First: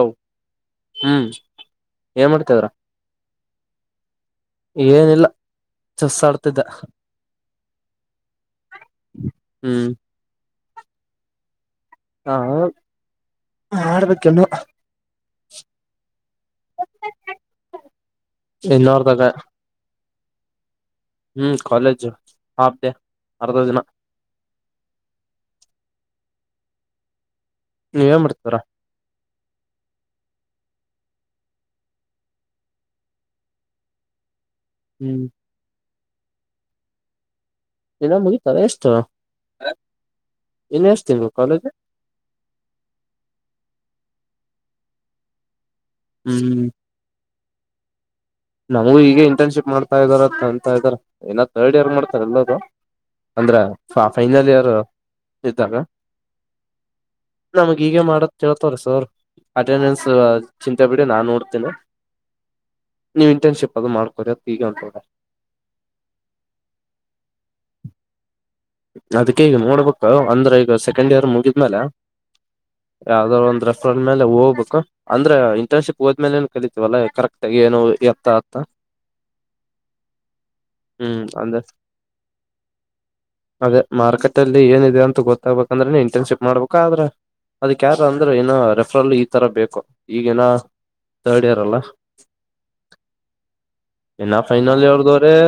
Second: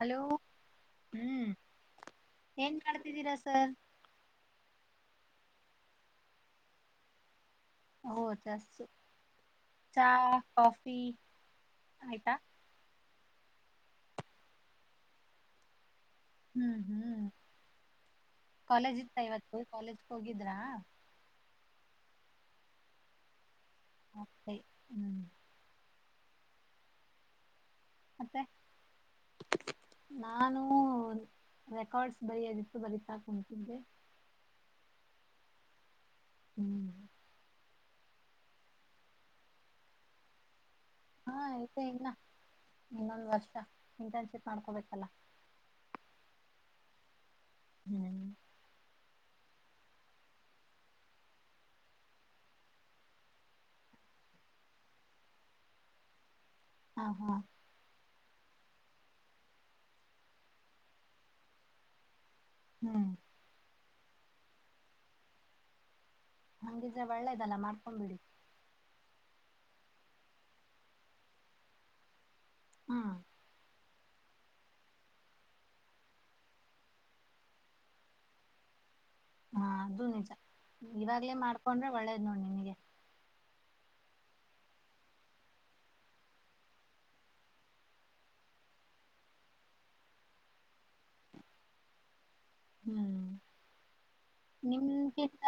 Hello ಹ್ಮ್ ಏನ್ ಮಾಡ್ತಿದ್ದೀರಾ ಸರ್ ಚೇಸ್ ಅಡ್ದಿದೆ ವೋ ಚೇಸ್ ಹ್ಮ್ ಚಾ? ಕಾಫಿ? ಆಯ್ತಾ ಹಾ ಮಾಡಬೇಕು ಇನ್ನೂ ಹ್ಮ್ ಹ್ಮ್ ಕಾಲೇಜ್ ಇನ್ನೋರ್ದಾಗ ಇತ್ತಾ ಇವತ್ತು ಕಾಲೇಜ್ ಹೋಗಿದ್ರಾ ಹ್ಮ್ ಕಾಲೇಜು ಹಾಫ್ ಡೇ ಅರ್ಧ ದಿನ. [unintelligible] ಹ್ಮ್ ನೀವೇನ್ ಮತ್ತೆ ಮಾಡ್ದೀರಾ? ನಾನು ರೆಕಾರ್ಡ್ಸ್ ಬರಿಯೋದಿತ್ತು ಬರೀತಾ ಕುಂತಿದ್ದೆ. ಹ್ಮ್ ಹ್ಮ್ ಎಲ್ಲಾ ಮುಗೀತಾ ವೇಸ್ಟು ಹಾ ಐತೆ ಇನ್ನ ಇನ್ನೊಂದ್ ವರ್ಷ. ಇಂಟರ್ನ್ಶಿಪ್ ಮಾಡ್ಕೋಬೇಕಲ್ಲ? ಹ್ಮ್ ಹ್ಮ್ ನಮಗೂ ಈಗೆ ಇಂಟರ್ನ್ಶಿಪ್ ಮಾಡ್ತಾ ಇದಾರಂತ್ ಅಂತಾಯಿದ್ದಾರೆ ಏನ ತರ್ಡ್ ಇಯರ್ ಮಾಡ್ತಾರ ಎಲ್ಲದು ಅಂದ್ರ ಫ ಫೈನಲ್ ಇಯರ್ ಇದ್ದಾಗ ಹ ಹಾ ನಮಗೀಗ ಮಾಡುತ್ [unintelligible] ತ್ತರ ಸರ್ ಅಟೆಂಡೆನ್ಸ್ ಚಿಂತೆ ಬಿಡಿ ನಾನ್ ನೋಡ್ತೇನೆ. ಹ್ಮ್ ನೀವ್ ಇಂಟರ್ನ್ಶಿಪ್ ಅದು ಮಾಡ್ಕೊರಿ [unintelligible] ಹಂಗಿದ್ರೆ ಒಳ್ಳೇದಲ್ಲ ಮಾಡ್ಕೊಬಿಡಿ. ಅದಿಕ್ಕೆ ಈಗ ನೋಡ್ಬೇಕು ಅಂದ್ರೆ ಈಗ ಸೆಕೆಂಡ್ ಇಯರ್ ಮುಗಿದ್ಮೇಲೆ ಹ್ಮ್ ಯಾವ್ದಾರ್ ಒಂದ್ ರಸ್ ಮೇಲೆ ಹೋಗ್ಬೇಕು ಅಂದ್ರೆ ಇಂಟರ್ನ್ಶಿಪ್ ಹೋದ್ಮೇಲೆನೆ ಕಲಿತೀವಲ್ಲ ಕರೆಕ್ಟಾಗಿ ಏನು ಎತ್ತ ಅಂತ. ಹಾಂ ಅದು ನಿಜ. ಇವಾಗ್ಲೇ ಅಂದ್ರೆ ಮಾಡ್ಕೊಂಡ್ರೆ ಒಳ್ಳೇದ್ ನೋಡ್ ನಿನಿಗೆ. ಅದೇ ಮಾರ್ಕೆಟಲ್ಲಿ ಏನಿದೆ ಅಂತ ಗೊತ್ತಾಬೇಕಂದ್ರೆ ಇಂಟರ್ನ್ಶಿಪ್ ಮಾಡ್ಬೇಕ, ಆದ್ರೆ ಅದುಕ್ ಯಾರು ಅಂದ್ರೆ ಏನು ರೆಫ್ರಲ್ ಈ ತರ ಬೇಕು. ಈಗೇನ ಥರ್ಡ್ ಇಯರ್ ಅಲ್ಲ? ಹ್ಮ್ ಇನ್ನ ಫೈನಲ್ ಇಯರ್ದವ್ರೆ ನಿಮ್ಗಿಂತ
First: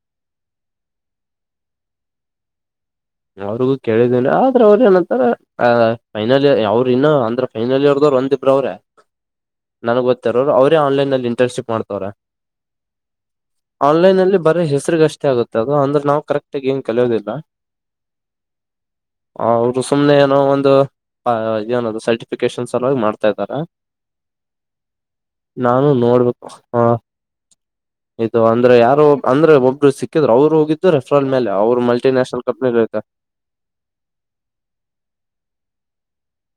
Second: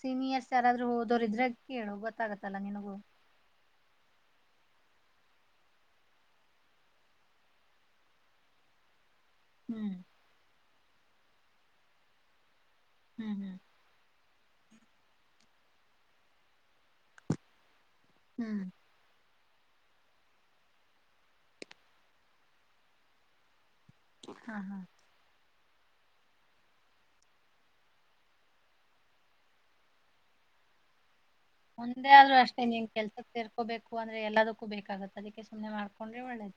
ಸೀನಿಯರ್ಸ್ ಯಾರಾದ್ರೂ ಹೋದೋರ್ ಇದ್ರೆ ಕೇಳು ಗೊತ್ತಾಗತ್ತಲ್ಲಾ ನಿನಗೂ. ಅವ್ರಿಗೂ ಕೇಳಿದೇನೇ ಆದ್ರ ಅವ್ರ್ ಏನಂತಾರೆ ಆ ಫೈನಲ್ ಇಯರ್ ಅವ್ರ್ ಇನ್ನ ಅಂದ್ರ ಫೈನಲ್ ಇಯರ್ ದೌರ್ ಒಂದಿಬ್ರ್ ಅವ್ರೆ. ಹ್ಮ್ ನನುಗ್ ಗೊತ್ತಿರೌರ್ ಅವ್ರ್ [unintelligible] ಆನ್ಲೈನಲ್ ಇಂಟರ್ನ್ಶಿಪ್ ಮಾಡ್ತಾವ್ರೆ. ಹ್ಮ್ ಹ್ಮ್ ಆನ್ಲೈನ್ ಅಲ್ಲಿ ಬರೆ ಹೆಸರಿಗಷ್ಟೇ ಆಗುತ್ತೆ ಅದು ಅಂದ್ರೆ ನಾವು ಕರೆಕ್ಟಾಗೇನ್ ಕಲಿಯೋದಿಲ್ಲ. ಹ್ಮ್ ಅವ್ರೂ ಸುಮ್ನೆ ಏನೋ ಒಂದು ಆ ಏನದು ಸರ್ಟಿಫಿಕೇಶನ್ ಸಲುವಾಗ್ ಮಾಡ್ತಾ ಇದ್ದಾರೆ. ಹಾಂ ಹಾಂ ನಾನು ನೋಡ್ಬೇಕು ಹಾಂ ಇದು ಅಂದ್ರೆ ಯಾರು ಅಂದ್ರೆ ಒಬ್ರು ಸಿಕ್ಕಿದ್ರು ಅವ್ರು ಹೋಗಿದ್ದು ರೆಸ್ [unintelligible] ಮೇಲೆ ಅವ್ರ್ ಮಲ್ಟಿನ್ಯಾಷನಲ್ ಕಂಪ್ನಿ [unintelligible] ಕೆಲ್ಸುಕ್ ಸೇರ್ಕೋಬೇಕು ಅಂದ್ರೆ ಎಲ್ಲದಕ್ಕೂ ಬೇಕಾಗುತ್ತ ಅದಿಕ್ಕೆ ಏನ ಮಾಡ್ಕೊಂಡ್ರೆ ಒಳ್ಳೆದು.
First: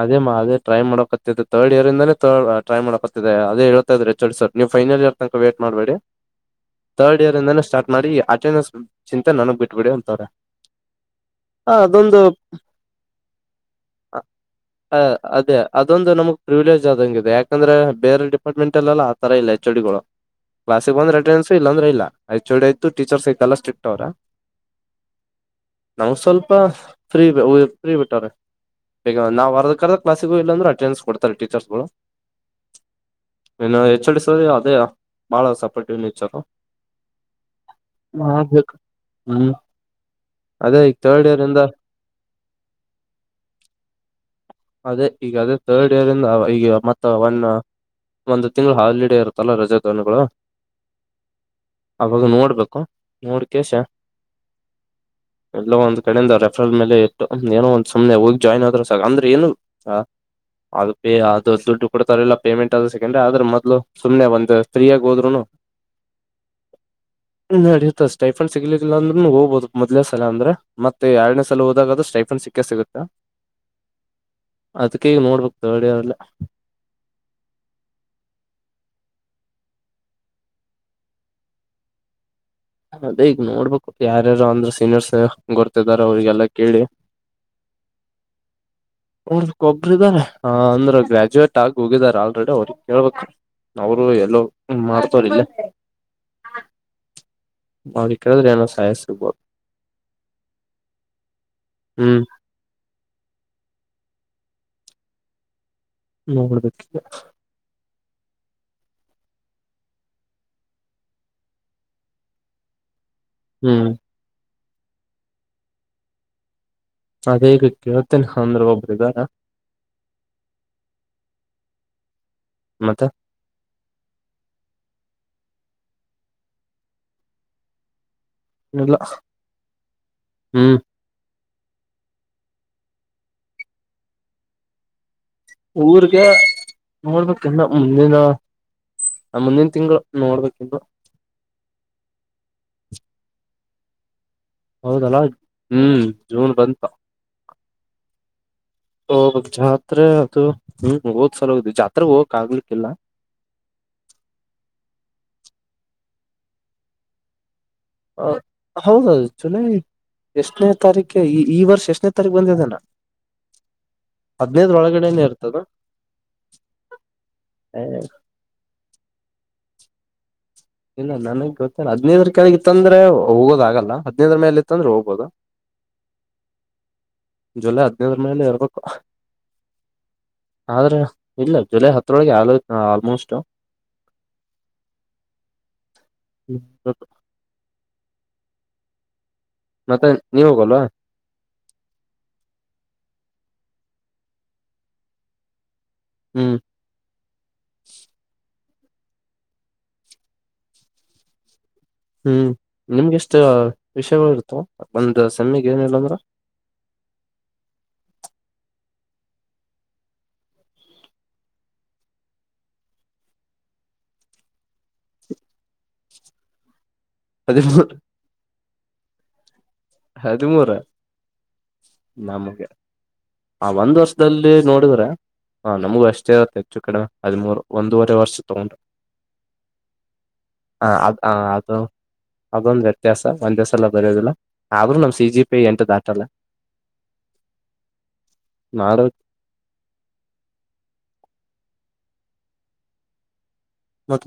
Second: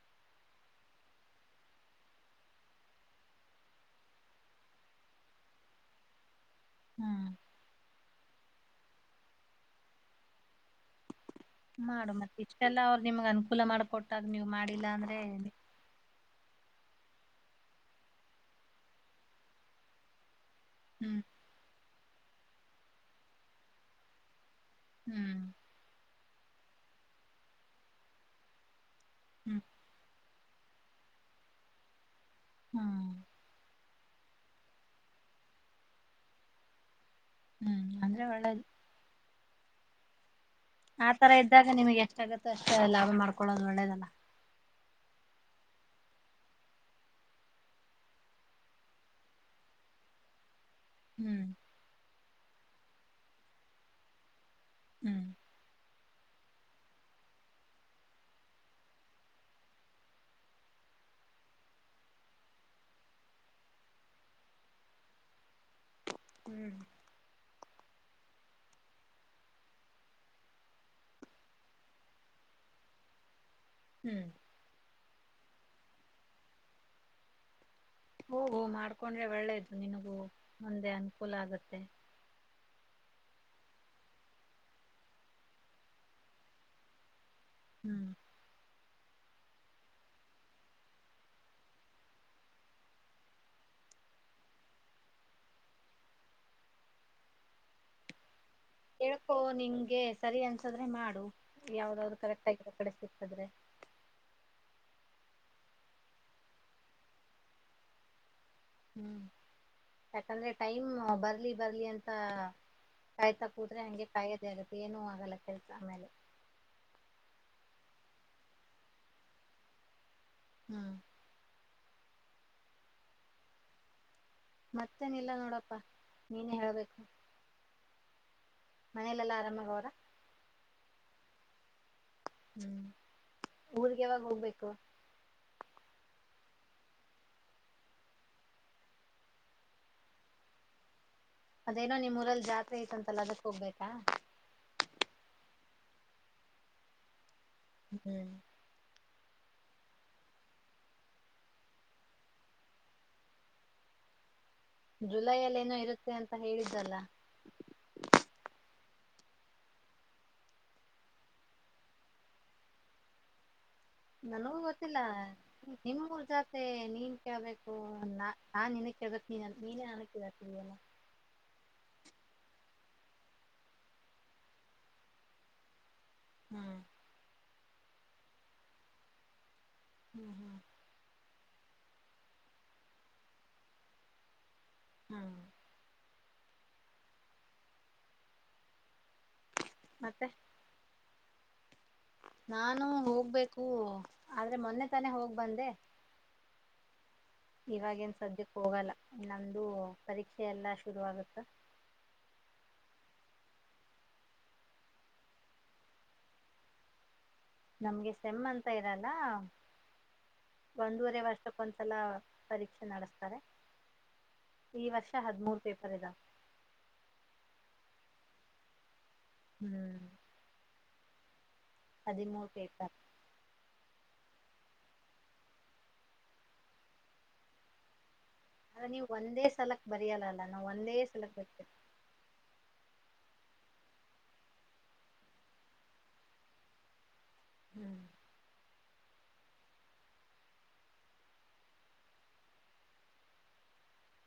ಅದೇ ಮಾ ಅದೆ ಟ್ರೈ ಮಾಡಕತ್ತಿದ್ದು ತರ್ಡ್ ಇಯರ್ ಇಂದಾನೇ ತರ್ಡ್ ತ ಟ್ರೈ ಮಾಡೋಕತ್ತಿದ್ದೆ ಅದೇ ಹೇಳ್ತಾ ಇದ್ರು ಹೆಚ್ ಓ ಡಿ ಸರ್ ನೀವ್ ಫೈನಲ್ ಇಯರ್ ತಂಕ ವೇಟ್ ಮಾಡ್ಬೇಡಿ ತರ್ಡ್ ಹ್ಮ್ ಇಯರ್ ಇಂದಾನೆ ಸ್ಟಾರ್ಟ್ ಮಾಡಿ ಅಟೆಂಡೆನ್ಸ್ ಚಿಂತೆ ನನುಗ್ ಬಿಟ್ಬಿಡಿ ಅಂತಾರೆ. ಮಾಡು ಮತ್ತಿಷ್ಟೆಲ್ಲ ಅವ್ರ್ ನಿಮ್ಗ್ ಅನುಕೂಲ ಮಾಡ್ಕೊಟ್ಟಾಗ್ ನೀವ್ ಮಾಡಿ ಆ ಅದೇ ಅದೊಂ ಒಂದು ನಮ್ಗ್ ಪ್ರಿವಿಲೇಜ್ ಆದಂಗಿದೆ ಯಾಕಂದ್ರೆ ಬೇರೆ ಡಿಪಾರ್ಟ್ಮೆಂಟಲ್ಲೆಲ್ಲ ಆ ತರ ಇಲ್ಲ ಎಚ್ ಓ ಡಿ ಗಳು. ಕ್ಲಾಸಿಗ್ ಬಂದ್ರೆ ಹ್ಮ್ ಅಟೆಂಡನ್ಸು ಇಲ್ಲಾಂದ್ರೆ ಇಲ್ಲ. ಎಚ್ ಓ ಡಿ ಆಯ್ತು ಟೀಚರ್ಸ್ ಸೈಡೆಲ್ಲಾ ಸ್ರಿಕ್ಟ್ ಅವ್ರೆ. ಹ್ಮ್ ನಮುಗ್ ಸ್ವಲ್ಪ ಫ್ರೀ ಬ ಒಯ್ ಫ್ರೀ ಬಿಟ್ಟವ್ರೆ. ನಾವ್ ಹ್ಮ್ ಅರ್ಧಕ್ಕರ್ಧ ಕ್ಲಾಸ್ ತ್ತಿಗೂ ಇಲ್ಲಂದ್ರೆ ಅಟೆಂಡನ್ಸ್ ಕೊಡ್ತಾರೆ ಟೀಚರ್ಸ್ಗುಳು. ಹ್ಮ್ ಇಲ್ಲಾಂದ್ರೆ ಎಚ್ ಓ ಡಿಸ್ ಅಂದ್ರೆ ಅದೇ ಮಾಡೋರ್ ಸಪ್ರೇಟ್ [unintelligible] ಹ್ಮ್ ಅಂದ್ರೆ ಒಳ್ಳೇದ್ ಹ್ಮ್ ಹ್ಮ್ ಆ ತರ ಇದ್ದಾಗ ನಿಮ್ಗೆ ಎಷ್ಟಾಗುತ್ತೆ ಅಷ್ಟೇ ಲಾಭ ಮಾಡ್ಕೊಳ್ಳೋದು ಒಳ್ಳೇದಲ್ಲ ಅದೇ ಈಗ ಅದೇ ಥರ್ಡ್ ಇಯರ್ ಇಂದ ಈಗ ಮತ್ತ ಒನ್ ಒಂದು ತಿಂಗಳ ಹಾಲಿಡೇ ಇರುತ್ತಲ್ಲ ರಜಾ ದಿನಗಳು. ಹ್ಮ್ ಅದು ನೋಡ್ಬೇಕ ಕಾ ನೋಡೆಕೆಸೆ ಹ್ಮ್ ಎಲ್ಲೋ ಒಂದು ಕಡೆಯಿಂದ ರೆಫರಲ್ ಮೇಲೆ ಇಟ್ಟು ಏನೋಂದ ಸುಮ್ನೆ ಹೋಗಿ ಜಾಯನ್ ಆದ್ರ ಸಾಕು ಅಂದ್ರೆ ಏನು ಹ ಅದು ಪ ಅದು ದುಡ್ಡು ಕೊಡ್ತಾರಲ್ಲ ಪೇಮೆಂಟ್ ಆದ ಸೆಕೆಂಡ್ರೆ ಆದ್ರೆ ಮೊದ್ಲು ಸುಮ್ನೆ ಒಂದ್ ತ್ರೀಯಾಗ ಹೋದ್ರುನು ಹ್ಮ್ ನಡೆಯುತ್ತಾ ಸ್ಟೈಫನ್ ಸಿಗ್ಲಿಲ್ಲಾ ಅಂದ್ರೂನು ಹೋಗ್ಬಹುದು ಮೊದಲನೆ ಸಲಾ ಅಂದ್ರೆ ಮತ್ತೆ ಎರನೇ ಸಲ ಹೋದಾಗಾದ್ರೆ ಸ್ಟೈಫಂಡನ್ ಸಿಕ್ಕ ಸಿಗುತ್ತೆ ಹ್ಮ್ ಅದಕ್ಕೆೇ ಈಗ ನೋಡ್ಬೇಕ ತರ್ಡಇಯರ್ ಅಲ್ಲೇ ಹೋ ಹೋ ಮಾಡ್ಕೊಂಡ್ರೆ ಒಳ್ಳೇದು ನಿನಗೂ ಮುಂದೆ ಅನುಕೂಲ ಆಗತ್ತೆ ಅದೇ ಈಗ ನೋಡ್ಬೇಕು ಯಾರ್ಯಾರು ಅಂದ್ರ ಸೀನಿಯರ್ಸ್ ಗೊರ್ತಿದಾರ ಅವ್ರಿಗೆಲ್ಲ ಕೇಳಿ ಹ್ಮ್ ನಡಕ್ ಒಬ್ರ ಇದಾರ ಅಂದ್ರ ಗ್ರಾಜುಯೇಟ್ ಆಗಿ ಹೋಗಿದಾರ ಆಲ್ರೆಡಿ ಅವ್ರ ಕೇಳ್ಬೇಕ ಅವರು ಎಲ್ಲೋ ಮಾಡ್ತಾವ್ರೆ ಇಲ್ಲೆ ಅವನಿಗ ಕೇಳಿದ್ರ ಏನೋ ಹೇಳ್ಕೊ ನಿಂಗೆ ಸರಿ ಅನ್ಸದ್ರೆ ಮಾಡು ಯಾವ್ದಾವ್ದು ಹ್ಮ್ ಕರೆಕ್ಟ್ ಆಗಿರೋ ಕಡೆ ಸಿಕ್ರೆ ಸಿಕ್ಕಿದ್ರೆ ನೋಡಬಿಡಬೇಕು ಇಲ್ಲೆ. ಹ್ಮ್ ಯಾಕಂದ್ರೆ ಟೈಮ್ ಬರ್ಲಿ ಬರ್ಲಿ ಅಂತ. ಕಾಯ್ತ ಕುತ್ರೆ ಹ್ಮ್ ಹಂಗೆ ಕಾಯೋದೆ ಆಗತ್ ಏನು ಆಗಲ್ಲ ಕೆಲ್ಸ ಆಮೇಲೆ. ಅದೇ ಇಗ ಕೇಳ್ತೇನೆ ಅಂದ್ರೆ ಒಬ್ರ್ ಇದಾರ. ಹ್ಮ್ ಮತ್ತ. ಮತ್ತೇನಿಲ್ಲ ನೋಡಪ್ಪ ನೀನೇ ಹೇಳ್ಬೇಕು. ಇಲ್ಲ ಮನೆಲೆಲ್ಲಾ ಆರಾಮಾಗ್ವ್ರ. ಹ್ಮ್ ಹ್ಮ್ ಊರಿಗ್ ಯಾವಾಗ್ ಹೋಗ್ಬೇಕು. ಊರ್ಗೆ ನೋಡ್ಬೇಕ ಇನ್ನ ಮುಂದಿನ ಮುಂದಿನ್ ತಿಂಗ್ಳು ನೋಡ್ಬೇಕಿನ್ನು. ಅದೇನೋ ನಿಮ್ ಊರಲ್ ಜಾತ್ರೆ ಐತಂತಲ್ಲ ಅದಕ್ ಹೋಗ್ಬೇಕಾ. ಹೌದಲ್ಲ ಹ್ಮ್ ಜೂನ್ ಬಂತು. ಹ್ಮ್ ಹೋಗ್ಬೇಕು ಜಾತ್ರೆ ಅದು ಹ್ಮ್ ಹೋದ್ ಸಲ ಹೋಗ್ಕ್ ಜಾತ್ರೆ ಹೋಗಕ್ ಆಗ್ಲಿಕ್ಕಿಲ್ಲ. ಜುಲೈಯಲ್ ಏನೋ ಇರುತ್ತೆ ಅಂತ ಹೇಳಿದ್ದಲ್ಲ. ಹೌದೌ ಜುಲೈ ಎಷ್ಟನೇ ತಾರೀಖ ಈ ಈ ವರ್ಷ ಎಷ್ಟನೇ ತಾರೀಕ್ ಬಂದಿದೆನ. ನನಗೂ ಹದ್ನೈದರ ಗೊತ್ತಿಲ್ಲ ಒಳಗಡೆನೆ ಇರ್ತದ ನಿಮೂರ್ ಜಾತೆ ನೀನ್ ಕೇಳ್ಬೇಕು ಏ ನ ನಾನ್ ನಿನ ಕೇಳ್ಬೇಕು ನೀ ನನ್ ನೀನೇ ನಂಗ್ ಕೇಳ್ತೀಯ ಇಲ್ಲ ನನಗ್ ಗೊತ್ತಿಲ್ಲ ಹದ್ನೈದ್ರ ಕೆಳಗ್ ಇತ್ತಂದ್ರೆ ಹೋಗೋದಾಗಲ್ಲ ಹದ್ನೈದ್ರ ಮೇಲೆ ಇತ್ತಂದ್ರೆ ಹೋಗ್ಬೊದು. ಹ್ಮ್ ಜುಲೈ ಹದ್ನೈದ್ರ ಮೇಲೆ ಇರ್ಬೇಕು. ಹ್ಮ್ ಹ್ಮ್. ಇಲ್ಲ ಜುಲೈ ಹತ್ರೊಳಗೆ ಅಲೈತ್ ಆಲ್ಮೋಷ್ಟು. ಹ್ಮ್ ಹ್ಮ ಗೊತ್ತು. ಮತ್ತೆ ನೀವ್ ಹೋಗಲ್ವಾ. ನಾನು ಹೋಗ್ಬೇಕು ಆದ್ರೆ ಮೊನ್ನೆ ತಾನೆ ಹೋಗ್ ಬಂದೆ. ಹ್ಮ್ ಇವಾಗೇನ್ ಸದ್ಯ ಹೋಗಲ್ಲ ನಮ್ದು ಪರೀಕ್ಷೆ ಎಲ್ಲಾ ಶುರು ಆಗುತ್ತ. ಹ್ಮ್ ನಿಮ್ಗೆಷ್ಟ ವಿಷಯಗಳು ಇರ್ತಾವ ಒಂದ್ ಸೆಮಿಗೆ ಏನ್ ಇಲ್ಲ ಅಂದ್ರ. ನಮ್ಗೆ ಸೆಮ್ಮ್ ಅಂತ ಇರಲ್ಲ ಒಂದೂವರೆ ವರ್ಷಕ್ಕೊಂದ್ಸಲ ಪರೀಕ್ಷೆ ನಡೆಸ್ತಾರೆ. ಈ ವರ್ಷ ಹದ್ಮೂರ್ ಪೇಪರ್ ಇದಾವ್. ಹದಿಮೂರ್. ಹ್ಮ್ ಹದ್ಮೂರ. ಹದಿಮೂರ್ ನಮ್ಗ ಪೇಪರ್ ಆ ಒಂದ್ ವರ್ಷ ದಲ್ಲಿ ನೋಡಿದ್ರ ಹ ನಮ್ಗೂ ಅಷ್ಟೇ ಇರುತ್ತೆ ಹೆಚ್ಚು ಕಡ್ಮೆ ಹದಿಮೂರ್ ಒಂದೂವರೆ ವರ್ಷ್ ಆ ನೀವ್ ಒಂದೇ ಸಲಕ್ ಬರಿಯಲ ಅಲ್ಲ ನಾವ್ ಹ ಒಂದೇ ಸಲಕ್ ಬರಿತಿವಿ. ವ್ಯಾಸ ಒಂದೆ ಸಲ ಬರ್ಯೊದಿಲ್ಲ. ಆದ್ರು ನಮ್ ಸಿ ಜಿ ಪಿ ಎಂಟ್ ದಾಟಲ್ಲ. ಹ್ಮ್ ನಾರ. ಮತ್.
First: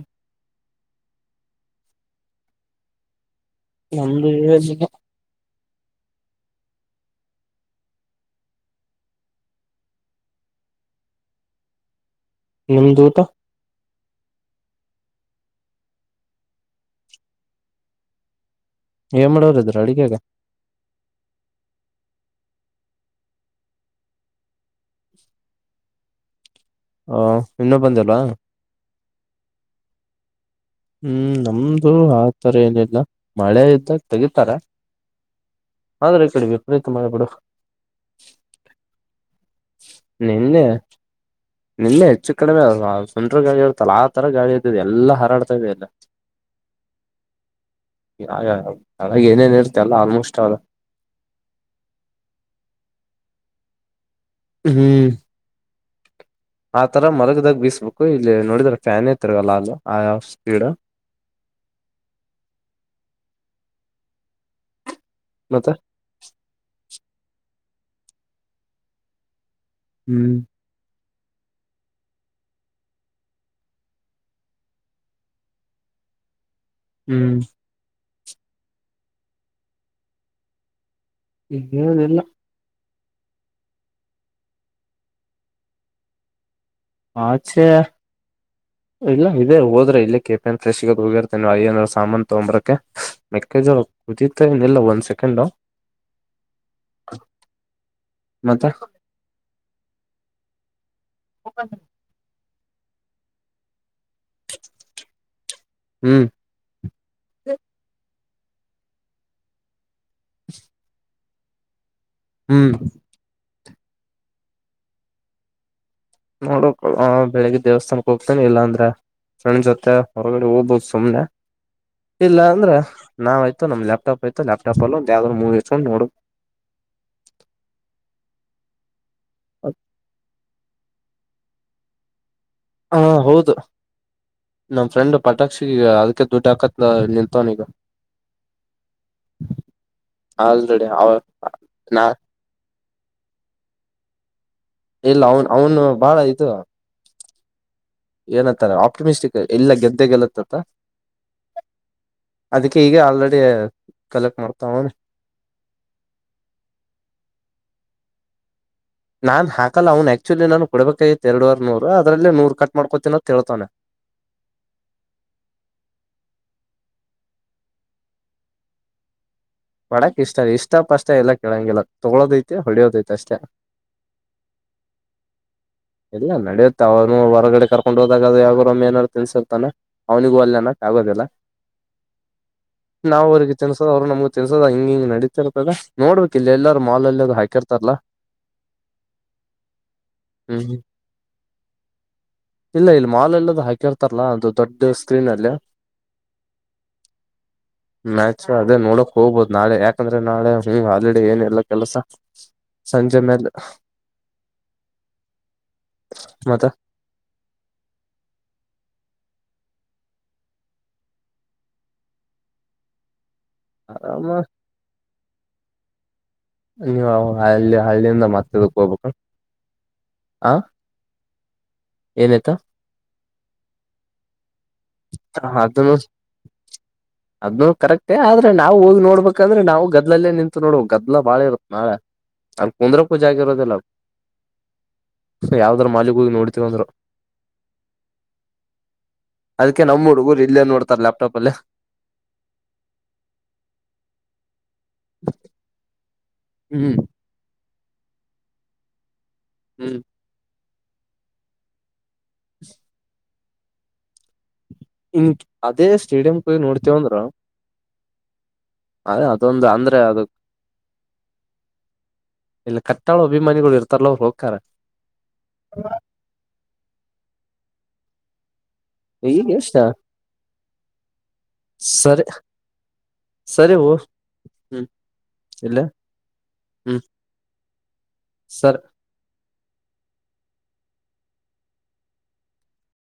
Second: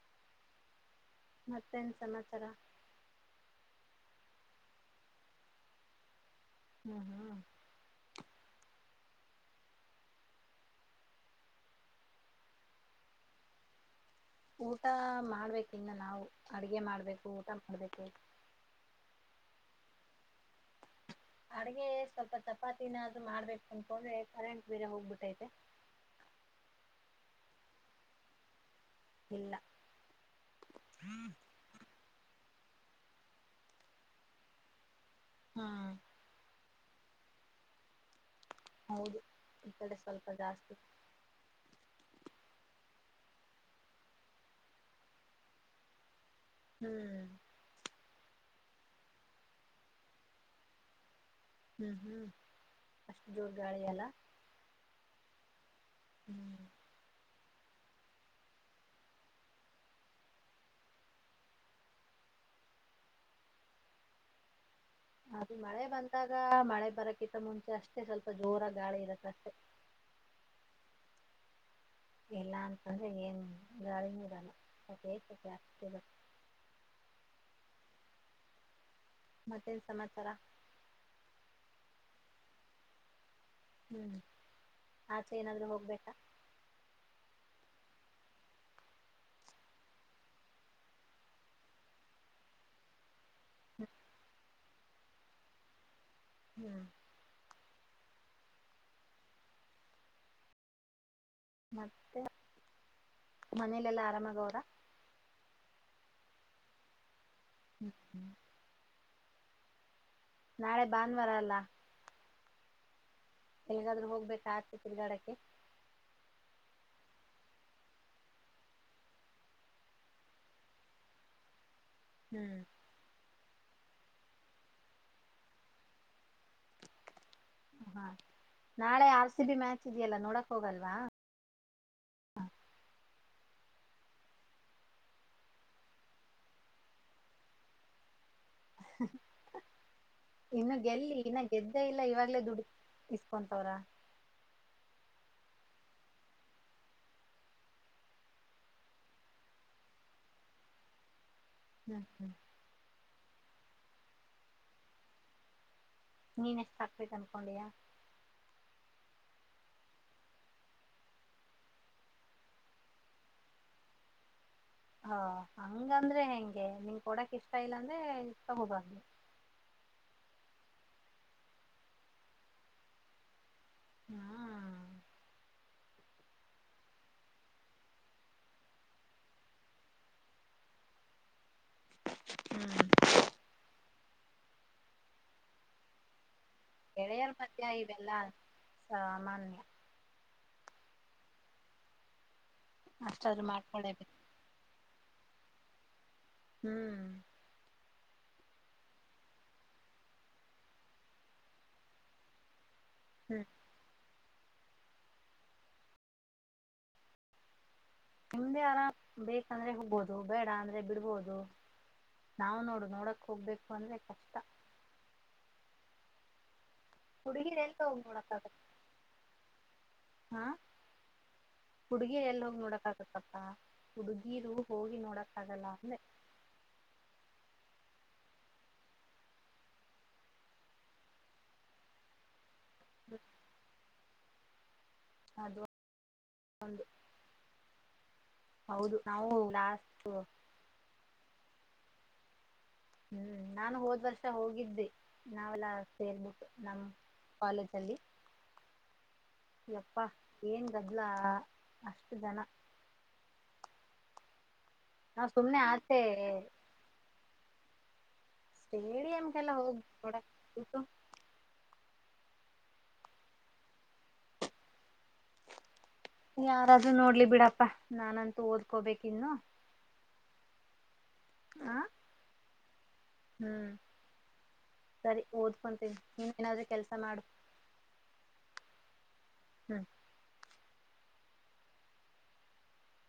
ಮತ್ತೇನ್ ಸಮಾಚಾರ. ನಮ್ದು ಏನಿಲ್ಲ. ಹ್ಮ್ ಹ್ಮ್. ನಿಮ್ದೂಟ. ಊಟ ಮಾಡ್ಬೇಕ್ ಇನ್ನ ನಾವು ಅಡ್ಗೆ ಮಾಡ್ಬೇಕು ಊಟ ಮಾಡ್ಬೇಕು. ಏನ್ ಮಾಡೋರ್ ಇದ್ರ ಅಡಿಗ್ಯಾಗ. ಅಡ್ಗೆ ಸ್ವಲ್ಪ ಚಪಾತಿನಾದ್ ಮಾಡ್ಬೇಕು ಅನ್ಕೊಂಡ್ರೆ ಕರೆಂಟ್ ಬೀರೆ ಹೋಗ್ಬಿಟ್ಟೈತೆ. ಹ ಇನ್ನೂ ಬಂದಿಲ್ವಾ. ಇಲ್ಲ. ಹ್ಮ್ ನಮ್ದು ಅ ತರ ಏನಿಲ್ಲ ಮಳೆ ಇದ್ದಾಗ್ ತೆಗೀತರೆ. ಹಾ ಆದ್ರೆ ಕಡಿಬೇಕ್ ಬ್ರೇಕ್ ಮಾಡ್ಬಿಡು. ಹೌದು. ಈ ಕಡೆ ಸ್ವಲ್ಪ ನಿನ್ನೆ ಜಾಸ್ತಿ ನಿನ್ನೆ. ಹೆಚ್ಚು ಕಡ್ಮೆ ಸುಂಟ್ರ ಗಾಳಿ ಇರುತಲ್ಲ ಆ ತರ ಗಾಳಿ ಇದಿದೆ ಎಲ್ಲಾ ಹಾರಾಡ್ತಾ ಇದೆ ಎಲ್ಲ. ಹ್ಮ್ ಯ ಯಾವ್ ಅಲ್ಲ ಏನೇನ್ ಇರ್ತ ಅಲ್ಲ ಆಲ್ಮೋಸ್ಟ್ ಅವ್ರ. ಹ್ಮ್ ಹ್ಮ್ ಅಷ್ಟ ಜೋರು ಗಾಳಿ ಅಲ್ಲ ಹ್ಮ್ ಹ್ಮ್ ಆತರ ಮಲಗದಾಗ ಬೀಸ್ಬೇಕು ಇಲ್ಲಿ ನೋಡಿದ್ರ ಫ್ಯಾನೆ ತಿರಗಲ್ಲ ಅ ಆ ಯಾವ ಸ್ಪೀಡ್ ಅದು ಮತ್ತೆ ಮಳೆ ಬಂದಾಗ ಮಳೆ ಬರಕ್ಕೆ ಕ್ಕತ ಮುಂಚೆ ಅಷ್ಟೇ ಸ್ವಲ್ಪ ಜೋರ ಗಾಳಿ ಇರತ್ತ ಅಷ್ಟೆ ಹ್ಮ್ ಈಲ್ಲಾ ಅಂತಂದ್ರೆ ಏನ್ ಗಾಳಿನೆ ಇರಲ್ಲ [unintelligible] ಹ್ಮ್ ಮತ್ತೇನ್ ಸಮಾಚಾರ ಈ ಹೇಳದಿಲ್ಲ ಹ್ಮ್ ಆಚೆ ಏನಾದರೂ ಹೋಗ್ಬೇಕಾ ಆಚೆ ಇಲ್ಲ ಇದೇ ಹೋದ್ರೆ ಇಲ್ಲಿ ಕೆಪೆನ್ ಫ್ರೆಶ್ಗೆ ಹೋಗಿರತಿನಿ ಏನಾರ ಸಾಮಾನನ್ ತೊಂಬ್ರಕೆ ಮೆಕ್ಕೆಜೋಳ ಹ್ಮ್ ಕುದಿ [unintelligible] ಒನ್ ಸೆಕೆಂಡ್ ಹ್ಮ್ ಮತ್ತೆ ಮತ್ತೆ ಮನೆಲ ಎಲ್ಲ ಆರಾಮ ಮಗೌಡ ಹ್ಮ್ ಹ್ಮಾ ಹಮ್ ನಾಳೆ ಭಾನುವಾರ ಅಲ್ಲ ಹ್ಮ್ ಎಲ್ಲಿಗಾದರೂ ಹೋಗ್ಬೇಕಾ ಆಚೆ ತಿರುಗಾಡಕ್ಕೆ ನೋಡಕ್ ಬೆಳಿಗ್ಗೆ ದೇವಸ್ಥಾನಕ್ ಹೋಗ್ತೇನೆ ಇಲ್ಲಾ ಅಂದ್ರೆ ಫ್ರೆಂಡ್ ಜೊತೆ ಹೊರಗಡೆ ಹೋಗ್ಬೋದು ಸುಮ್ನೆ ಇಲ್ಲ ಹ್ಮ್ ಅಂದ್ರ ನಾವಯ್ತು ನಮ್ ಲ್ಯಾಪ್ಟಾಪ್ ಆಯ್ತ್ತು ಲ್ಯಾಪ್ಟಾಪ್ ಅಲ್ಲಲ್ಲಿ ಒಂದು ಯಾವ್ದಾದ್ರು ಒಂದು ಮೂವವಿ ಇಸ್ಕೊಂಡು ನೋಡು [unintelligible] ಹಾ ನಾಳೆ ಆರು ಸಿ ಬಿ ಮ್ಯಾಚ್ ಇದೆಯಲ್ಲಾ ನೋಡಕ್ ಹೋಗಲ್ವಾ ಹಾ ಹೌದು ನಮ್ ಫ್ರೆಂಡ್ ಪಟಾಕ್ಷಿಗ ಅದಕ್ಕೆ ದುಡ್ಡು ಹಾಕತ್ ನಿತ್ತವೀಗ ಇನ್ನು ಆಲ್ರೆಡಿ ಅವ ಗೆಲ್ಲಿ ಇನ್ನ ಗೆದ್ದೇ ಇಲ್ಲ ನಾ ಇವಾಗ್ಲೇ ದುಡಿದ ಇಸ್ಕೊಂತವ್ರ ಇಲ್ಲ ಅವನ್ ಅವನು ಬಾಳ ಆಯ್ತು ಏನತ್ತಾರೆ ಆಪ್ಟೊಮಿಸ್ಟಿಕ್ ಎಲ್ಲ ಗೆದ್ದೆ ಗೆಲ್ತಂತ ಹ್ಮ್ ಹ್ಮ್ ಅದಕ್ಕೆ ಈಗ ಆ [unintelligible] ಕಲೆಕ್ಟ್ ಮಾಡ್ತಾ ಅವನ ನೀನ್ ಎಷ್ಟ ಆಕ್ಬೇಕ ಅನ್ಕೊಂಡಿಯ ನಾನ್ ಹಾಕಲ್ಲ ಅವ್ನ್ ಆಕ್ಚುಲಿ ನಾನನ್ ಕೊಡ್ಬೇಕೈತ್ತು ಎರಡು ಆರ್ ನೂರ್ ಅದ್ರಲ್ಲ ನೂರ್ ಕಟ್ ಮಾಡ್ಕೊತೀನೋ ಹೇಳ್ತವಾನೆ ಹ ಹಂಗಂದ್ರೆ ಹೆಂಗೆ ನಿನ್ ಕೊಡಕ್ ಇಷ್ಟ ಇಲ್ಲ ಅಂದ್ರೆ ಇಷ್ಟ ಇಸ್ಕಬಾರ್ದು ಒಡಕ್ ಇಷ್ಟ ಇಷ್ಟ ಪಸ್ಟ ಇಲ್ಲ ಅಷ್ಟೇ ಕೆಳಂಗಿಲ್ಲ ತಗೋಳದೈತಿ ಹೊಡಿಯೋದೈತೆ ಅಷ್ಟೇ ಹಾ ಇಲ್ಲ ನಡಿಯುತ್ತೆ ಅವ್ನು ಹೊರ್ಗಡೆ ಕರ್ಕೊಂಡ್ ಹೋದಾಗ ಅದು ಯಾವುರೊಮ್ಮೆ ಏನಾರು ತಿನ್ಸಿರ್ತಾನ ಅವ್ನಿಗೂ ಅಲ್ ಅನ ಆಗೋದಿಲ್ಲ. ಹ್ಮ್ ನಾವ್ ಅವ್ರಿಗೆ ತಿನ್ಸೋದು ಅವ್ ನಮಗ್ ತಿಲ್ಸದ ಹಿಂಗ್ ಹಿಂಗ್ ನಡೀತಿರ್ದ ನೋಡ್ಬೇಕ್ ಇಲ್ಲಿ ಎಲ್ಲಾರು ಮಾಲ್ ಅಲ್ಲಿ ಅದು ಗೆಳೆಯರರ್ ಮಧ್ಯ ಹಾಕಿರ್ತಾರಲ್ಲಾ ಇವೆಲ್ಲಾ ಸಾಮಾನ್ಯ. ಹ್ಮ ಇಲ್ಲ ಇಲ್ ಮಾಲ್ ಅಷ್ಟಾದ್ರೂ ಎಲ್ಲದು ಮಾಡ್ಕೊಳ್ಳೇಬೇಕು ಹಾಕಿರ್ತಾರಲ್ಲಾ ಒಂದು ದೊಡ್ಡು ಸು ಕ್ವೀನ್ ಅಲ್ಯ. ಹ್ಮ್ ಮ್ಯಾಚ್ ಅದೇ ನೋಡಕ್ ಹೋಗ್ಬೋದು ನಾಳೆ ಯಾಕಂದ್ರೆ ನಾಳೆ ಹಾಲಿಡೆ ಏನಿಲ್ಲ ಕೆಲಸ. ಸಂಜೆ ಹ್ಮ್ ಮೇಲ್. ಮತ್ತ. ನಿಮ್ದೇ ಆರಾಮ್ ಬೇಕಂದ್ರೆ ಹೋಗ್ಬೋದು ಬೇಡ ಅಂದ್ರೆ ಬಿಡ್ಬೋದು ನಾವ್ ನೋಡು ನೋಡಕ್ ಹೋಗ್ಬೇಕು ಅಂದ್ರೆ ಆರಾಮ ಕಷ್ಟ. ನೀವು ಹುಡುಗಿರ್ ಎಲ್ ಹಳ್ಳಿ ಹೋಗ್ ಹಳ್ಳಿಯಿಂದ ನೋಡಕ್ ಮತ್ತ ಆಗತ್ ಇದಕ್ ಹೋಗ್ಬೇಕು ಹಾ ಆ ಏನಾಯ್ತ. ಪಾ ಹುಡುಗಿರು ಹ ಅದುನ್ನು ಅದನ್ನು ಕರೆಕ್ಟ್ ತೆ ಆದ್ರೆ ನಾವು ಹೋಗಿ ನೋಡ್ಬೇಕಂದ್ರೆ ನಾವು ಗದ್ಲಲ್ಲೇ ನಿಂತು ನೋಡ್ಬೇಕ್ ಗದ್ಲ ಬಾಳ ಇರುತ್ ನಾಳೆ ಅಲ್ ಕುಂದ್ರಕು ಜಾಗ್ ಇರೋದಿಲ್ಲ. ಸೊ ಅದು ಯಾವ್ದ್ರ ಮಾಲಿಗ್ ಹೋಗಿ ನೋಡ್ತಿನಂದ್ರು. ಹೌದು ನಾವು ಅದಕ್ಕೆ ಲಾಸ್ಟ್ ನಮ್ಮ್ ಹುಡ್ಗುರು ಇಲ್ಲೇ ನೋಡ್ತಾರೆ ಲ್ಯಾಪ್ಟಾಪ್ ಅಲ್ಲೆ. ಹ್ಮ್ ನಾನು ಹೋದ್ ವರ್ಷ ಹೋಗಿದ್ದೆ ನಾವೆಲ್ಲ. ಸೇರ್ಬುಟು ನಮ್ ಹ್ಮ್ ಕಾಲೇಜ್ ಅಲ್ಲಿ. ಹ್ಮ್ ಯಪ್ಪಾ ಏನ್ ಗದ್ಲಾ ಅಷ್ಟ್ ಟ್ ಜನ. ನಾವ್ ಇಂಕ್ ಸುಮ್ನೆ ಅದೇ ಆಚೆ ಸ್ಟೇಡಿಯಂ ಕಡೆ ನೋಡ್ತಿವಂದ್ರ. ಸ್ಟೇಡಿಯಂಗೆಲ್ಲ ಅದೊಂದು ಹೋಗ್ ಅಂದ್ರೆ ನೋಡಕ್ ದುಡ್ಡು. ಇಲ್ ಕಟ್ಟಾಳ್ ಅಭಿಮಾನಿಗಳು ಇರ್ತಾರಲ್ಲ ಅವ್ರು ಹೋಕರ. ಯಾರಾದ್ರೂ ನೋಡ್ಲಿ ಬಿಡಪ್ಪಾ ನಾನಂತೂ ಓದ್ ಈಗ್ ಎಷ್ಟ. ಆ ಸರಿ, ಹ್ಮ್ ಸರಿ ಹೊ ಹ್ಮ್ ಸರಿ ಇಲ್ಯ ಓದ್ಕೊಂತೀನಿ ನೀನ್ ಏನಾದ್ರೂ ಕೆಲ್ಸ ಹ್ಮ್ ಮಾಡು ಸರ್. ಹ್ಮ್